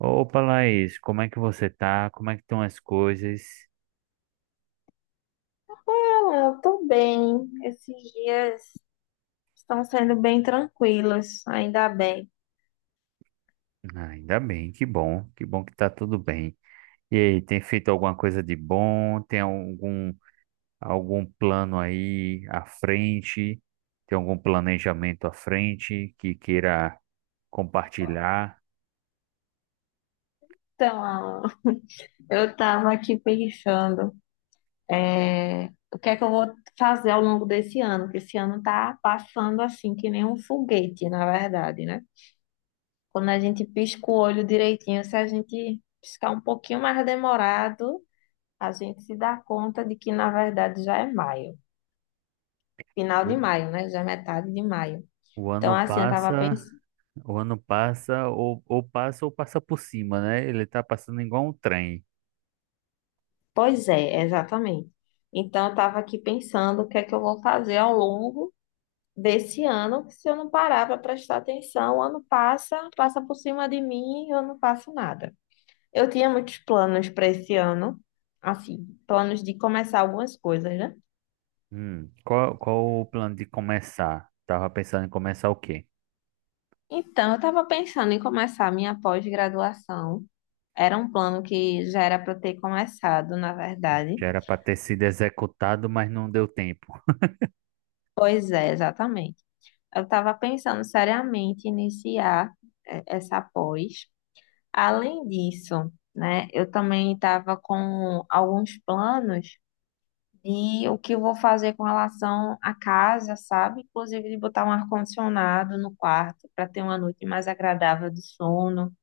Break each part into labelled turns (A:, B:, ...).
A: Opa, Laís, como é que você tá? Como é que estão as coisas?
B: Ah, eu tô bem. Esses dias estão sendo bem tranquilos, ainda bem.
A: Ah, ainda bem, que bom, que bom que tá tudo bem. E aí, tem feito alguma coisa de bom? Tem algum plano aí à frente? Tem algum planejamento à frente que queira compartilhar?
B: Então, Alan, eu tava aqui pensando, é, o que é que eu vou fazer ao longo desse ano, porque esse ano tá passando assim, que nem um foguete, na verdade, né? Quando a gente pisca o olho direitinho, se a gente piscar um pouquinho mais demorado, a gente se dá conta de que, na verdade, já é maio. Final
A: O
B: de maio, né? Já é metade de maio.
A: o
B: Então,
A: ano
B: assim, eu tava
A: passa,
B: pensando.
A: o ano passa, ou passa ou passa por cima, né? Ele tá passando igual um trem.
B: Pois é, exatamente. Então, eu estava aqui pensando o que é que eu vou fazer ao longo desse ano, que se eu não parar para prestar atenção, o ano passa, passa por cima de mim e eu não faço nada. Eu tinha muitos planos para esse ano, assim, planos de começar algumas coisas, né?
A: Qual o plano de começar? Tava pensando em começar o quê?
B: Então, eu estava pensando em começar a minha pós-graduação. Era um plano que já era para eu ter começado, na verdade.
A: Já era para ter sido executado, mas não deu tempo.
B: Pois é, exatamente. Eu estava pensando seriamente em iniciar essa pós. Além disso, né, eu também estava com alguns planos de o que eu vou fazer com relação à casa, sabe? Inclusive de botar um ar-condicionado no quarto para ter uma noite mais agradável de sono,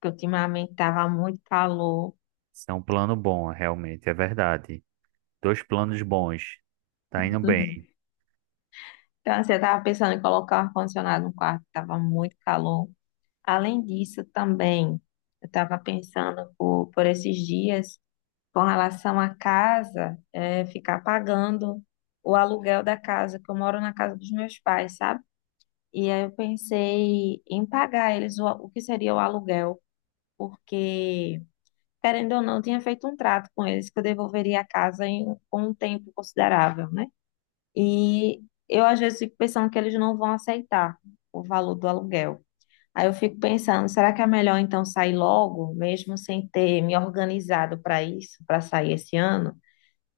B: porque ultimamente estava muito calor.
A: Isso é um plano bom, realmente, é verdade. Dois planos bons. Tá indo bem.
B: Então, assim, eu estava pensando em colocar um ar-condicionado no quarto, estava muito calor. Além disso, também, eu estava pensando por esses dias. Com relação à casa, é ficar pagando o aluguel da casa, que eu moro na casa dos meus pais, sabe? E aí eu pensei em pagar eles o que seria o aluguel, porque, querendo ou não, eu tinha feito um trato com eles que eu devolveria a casa com um tempo considerável, né? E eu às vezes fico pensando que eles não vão aceitar o valor do aluguel. Aí eu fico pensando, será que é melhor então sair logo, mesmo sem ter me organizado para isso, para sair esse ano?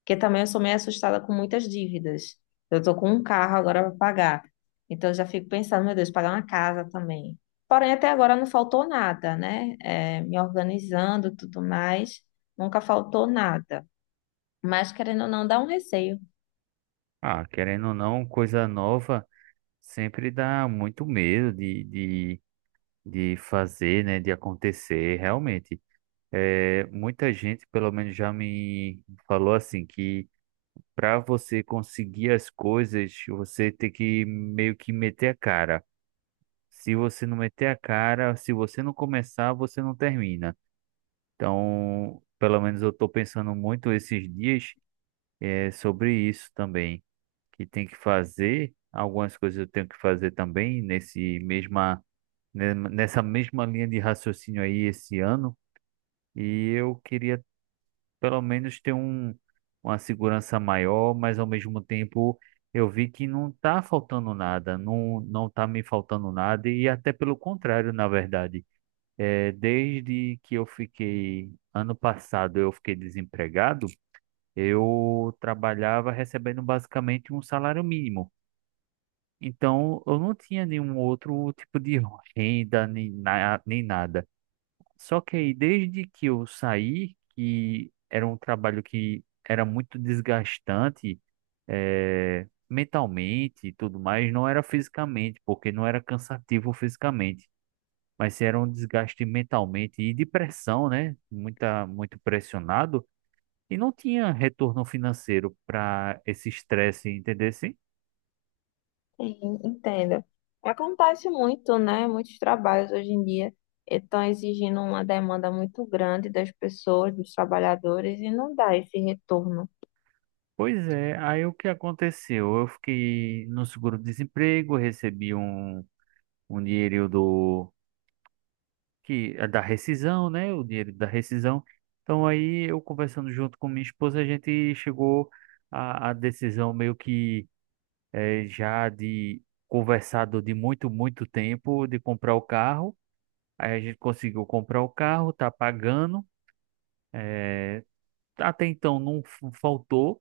B: Porque também eu sou meio assustada com muitas dívidas. Eu tô com um carro agora para pagar. Então eu já fico pensando, meu Deus, pagar uma casa também. Porém, até agora não faltou nada, né? É, me organizando, e tudo mais, nunca faltou nada. Mas querendo ou não, dá um receio.
A: Ah, querendo ou não, coisa nova sempre dá muito medo de fazer, né? De acontecer, realmente. É, muita gente, pelo menos, já me falou assim que para você conseguir as coisas, você tem que meio que meter a cara. Se você não meter a cara, se você não começar, você não termina. Então, pelo menos eu estou pensando muito esses dias, sobre isso também, que tem que fazer, algumas coisas eu tenho que fazer também nessa mesma linha de raciocínio aí esse ano, e eu queria pelo menos uma segurança maior, mas ao mesmo tempo eu vi que não está faltando nada, não, não está me faltando nada, e até pelo contrário, na verdade. É, desde que eu fiquei, ano passado eu fiquei desempregado, eu trabalhava recebendo basicamente um salário mínimo. Então, eu não tinha nenhum outro tipo de renda nem nada. Só que aí, desde que eu saí, que era um trabalho que era muito desgastante, mentalmente e tudo mais, não era fisicamente, porque não era cansativo fisicamente, mas era um desgaste mentalmente e de pressão, né? Muito pressionado. E não tinha retorno financeiro para esse estresse, entendesse?
B: Sim, entendo. Acontece muito, né? Muitos trabalhos hoje em dia estão exigindo uma demanda muito grande das pessoas, dos trabalhadores, e não dá esse retorno.
A: Pois é, aí o que aconteceu? Eu fiquei no seguro-desemprego, um dinheiro é da rescisão, né? O dinheiro da rescisão. Então aí eu conversando junto com minha esposa, a gente chegou à decisão meio que já de conversado de muito, muito tempo de comprar o carro. Aí a gente conseguiu comprar o carro, tá pagando. eh, Até então faltou,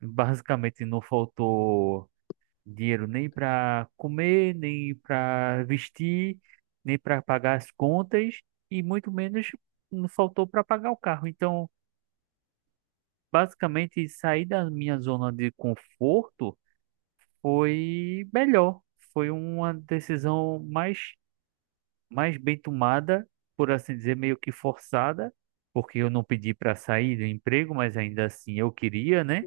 A: basicamente não faltou dinheiro nem para comer, nem para vestir, nem para pagar as contas e muito menos não faltou para pagar o carro. Então, basicamente, sair da minha zona de conforto foi melhor, foi uma decisão mais bem tomada, por assim dizer, meio que forçada, porque eu não pedi para sair do emprego, mas ainda assim eu queria, né?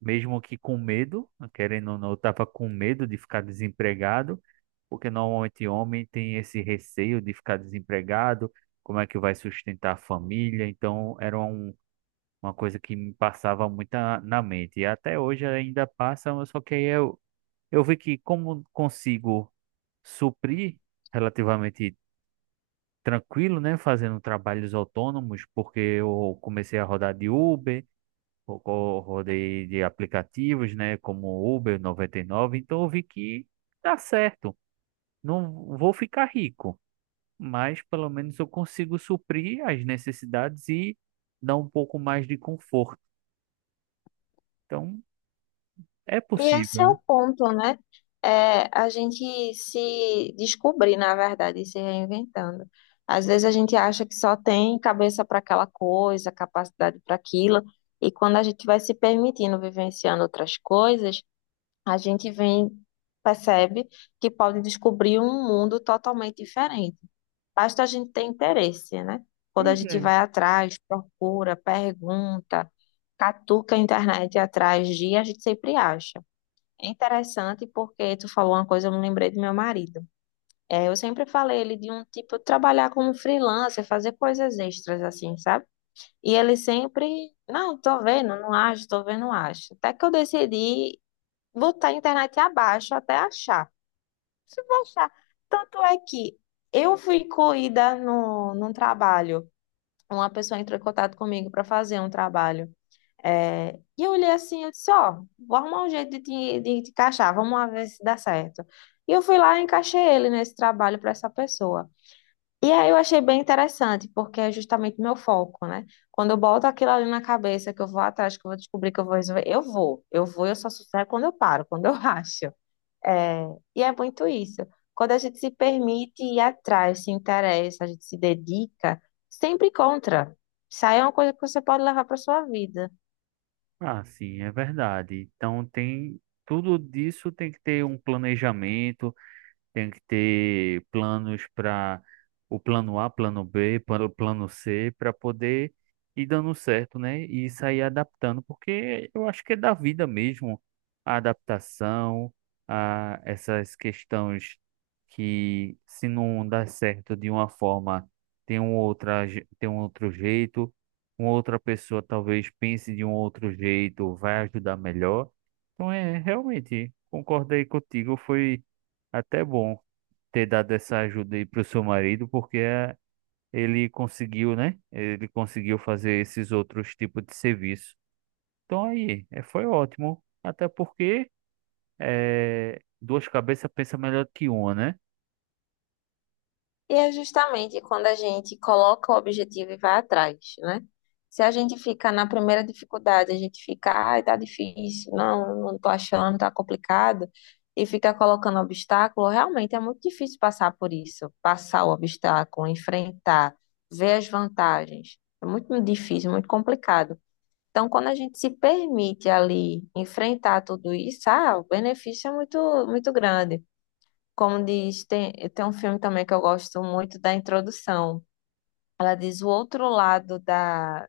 A: Mesmo que com medo, querendo ou não, eu estava com medo de ficar desempregado, porque normalmente homem tem esse receio de ficar desempregado, como é que vai sustentar a família, então uma coisa que me passava muito na mente, e até hoje ainda passa, mas só que eu vi que como consigo suprir relativamente tranquilo, né, fazendo trabalhos autônomos, porque eu comecei a rodar de Uber, rodei de aplicativos, né, como Uber 99. Então eu vi que dá certo. Não vou ficar rico, mas pelo menos eu consigo suprir as necessidades e dar um pouco mais de conforto. Então é
B: E esse
A: possível,
B: é
A: né?
B: o ponto, né? É a gente se descobrir, na verdade, e se reinventando. Às vezes a gente acha que só tem cabeça para aquela coisa, capacidade para aquilo, e quando a gente vai se permitindo vivenciando outras coisas, a gente vem, percebe que pode descobrir um mundo totalmente diferente. Basta a gente ter interesse, né? Quando a
A: Pois
B: gente
A: é.
B: vai atrás, procura, pergunta, catuca a internet atrás de, a gente sempre acha. É interessante porque tu falou uma coisa, eu me lembrei do meu marido. É, eu sempre falei ele de um tipo trabalhar como freelancer, fazer coisas extras assim, sabe? E ele sempre, não, tô vendo, não acho, tô vendo, não acho. Até que eu decidi botar a internet abaixo até achar. Se vou achar. Tanto é que eu fui incluída no, num trabalho. Uma pessoa entrou em contato comigo para fazer um trabalho. É, e eu olhei assim, eu disse, ó, vou arrumar um jeito de te encaixar, vamos lá ver se dá certo. E eu fui lá e encaixei ele nesse trabalho para essa pessoa. E aí eu achei bem interessante, porque é justamente meu foco, né? Quando eu boto aquilo ali na cabeça, que eu vou atrás, que eu vou descobrir que eu vou resolver, eu vou, eu só sucesso é quando eu paro, quando eu acho. É, e é muito isso. Quando a gente se permite ir atrás, se interessa, a gente se dedica, sempre encontra. Isso aí é uma coisa que você pode levar para sua vida.
A: Ah, sim, é verdade. Então tem tudo disso, tem que ter um planejamento, tem que ter planos para o plano A, plano B, para o plano C, para poder ir dando certo, né? E sair adaptando, porque eu acho que é da vida mesmo a adaptação, a essas questões, que se não dá certo de uma forma, tem um outro jeito, uma outra pessoa talvez pense de um outro jeito, vai ajudar melhor. Então é, realmente, concordei contigo, foi até bom ter dado essa ajuda aí pro seu marido, porque ele conseguiu, né? Ele conseguiu fazer esses outros tipos de serviço. Então aí, foi ótimo. Até porque duas cabeças pensam melhor que uma, né?
B: E é justamente quando a gente coloca o objetivo e vai atrás, né? Se a gente fica na primeira dificuldade, a gente fica, ai, tá difícil, não tô achando, tá complicado, e fica colocando obstáculo, realmente é muito difícil passar por isso, passar o obstáculo, enfrentar, ver as vantagens. É muito difícil, muito complicado. Então, quando a gente se permite ali enfrentar tudo isso, ah, o benefício é muito, muito grande. Como diz, tem um filme também que eu gosto muito da introdução. Ela diz o outro lado da.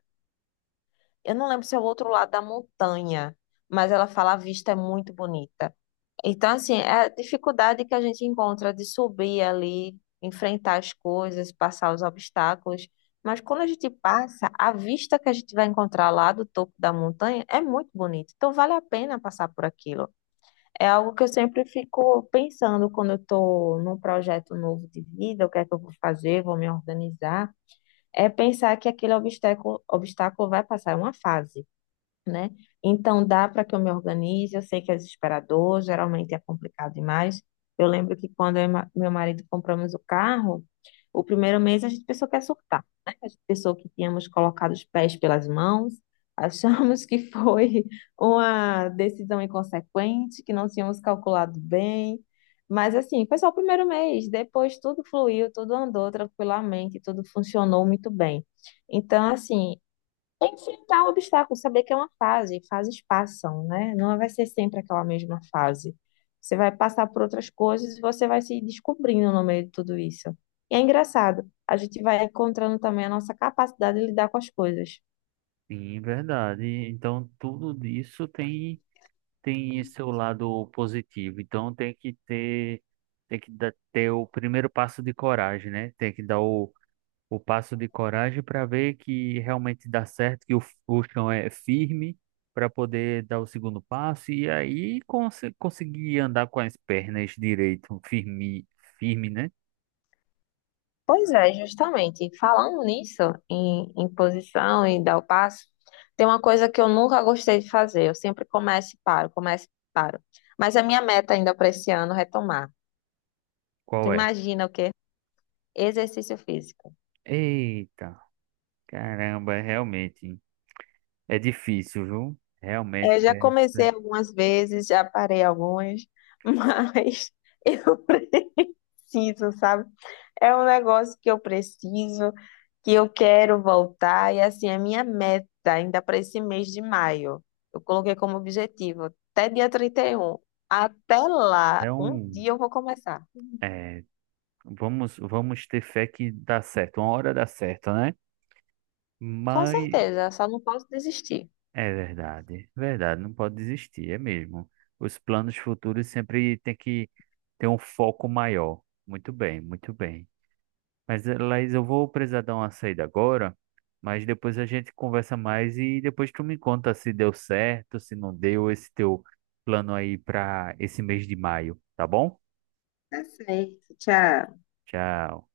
B: Eu não lembro se é o outro lado da montanha, mas ela fala a vista é muito bonita. Então, assim, é a dificuldade que a gente encontra de subir ali, enfrentar as coisas, passar os obstáculos. Mas quando a gente passa, a vista que a gente vai encontrar lá do topo da montanha é muito bonita. Então, vale a pena passar por aquilo. É algo que eu sempre fico pensando quando eu estou num projeto novo de vida, o que é que eu vou fazer, vou me organizar. É pensar que aquele obstáculo vai passar, é uma fase né? Então dá para que eu me organize. Eu sei que é desesperador, geralmente é complicado demais. Eu lembro que quando eu e meu marido compramos o carro, o primeiro mês a gente pensou que ia surtar, né? A gente pensou que tínhamos colocado os pés pelas mãos, achamos que foi uma decisão inconsequente, que não tínhamos calculado bem. Mas assim, foi só o primeiro mês, depois tudo fluiu, tudo andou tranquilamente, tudo funcionou muito bem. Então, assim, é enfrentar o obstáculo, saber que é uma fase, fases passam, né? Não vai ser sempre aquela mesma fase. Você vai passar por outras coisas e você vai se descobrindo no meio de tudo isso. E é engraçado, a gente vai encontrando também a nossa capacidade de lidar com as coisas.
A: Sim, verdade. Então tudo isso tem tem seu lado positivo. Então tem que dar, ter o primeiro passo de coragem, né? Tem que dar o passo de coragem para ver que realmente dá certo, que o chão é firme para poder dar o segundo passo e aí conseguir andar com as pernas direito, firme, firme, né?
B: Pois é, justamente. Falando nisso, em posição e dar o passo, tem uma coisa que eu nunca gostei de fazer. Eu sempre começo e paro, começo e paro. Mas a minha meta ainda para esse ano é retomar. Tu
A: Qual é?
B: imagina o quê? Exercício físico.
A: Eita, caramba, é realmente é difícil, viu? Realmente
B: É, já comecei
A: essa
B: algumas vezes, já parei algumas, mas eu preciso, sabe? É um negócio que eu preciso, que eu quero voltar, e assim, a minha meta ainda para esse mês de maio, eu coloquei como objetivo até dia 31. Até lá,
A: é
B: um
A: um
B: dia eu vou começar.
A: é, vamos ter fé que dá certo, uma hora dá certo, né?
B: Com
A: Mas
B: certeza, só não posso desistir.
A: é verdade, verdade, não pode desistir, é mesmo. Os planos futuros sempre tem que ter um foco maior. Muito bem, muito bem. Mas, Laís, eu vou precisar dar uma saída agora, mas depois a gente conversa mais e depois tu me conta se deu certo, se não deu esse teu plano aí para esse mês de maio, tá bom?
B: Tá certo, tchau.
A: Tchau.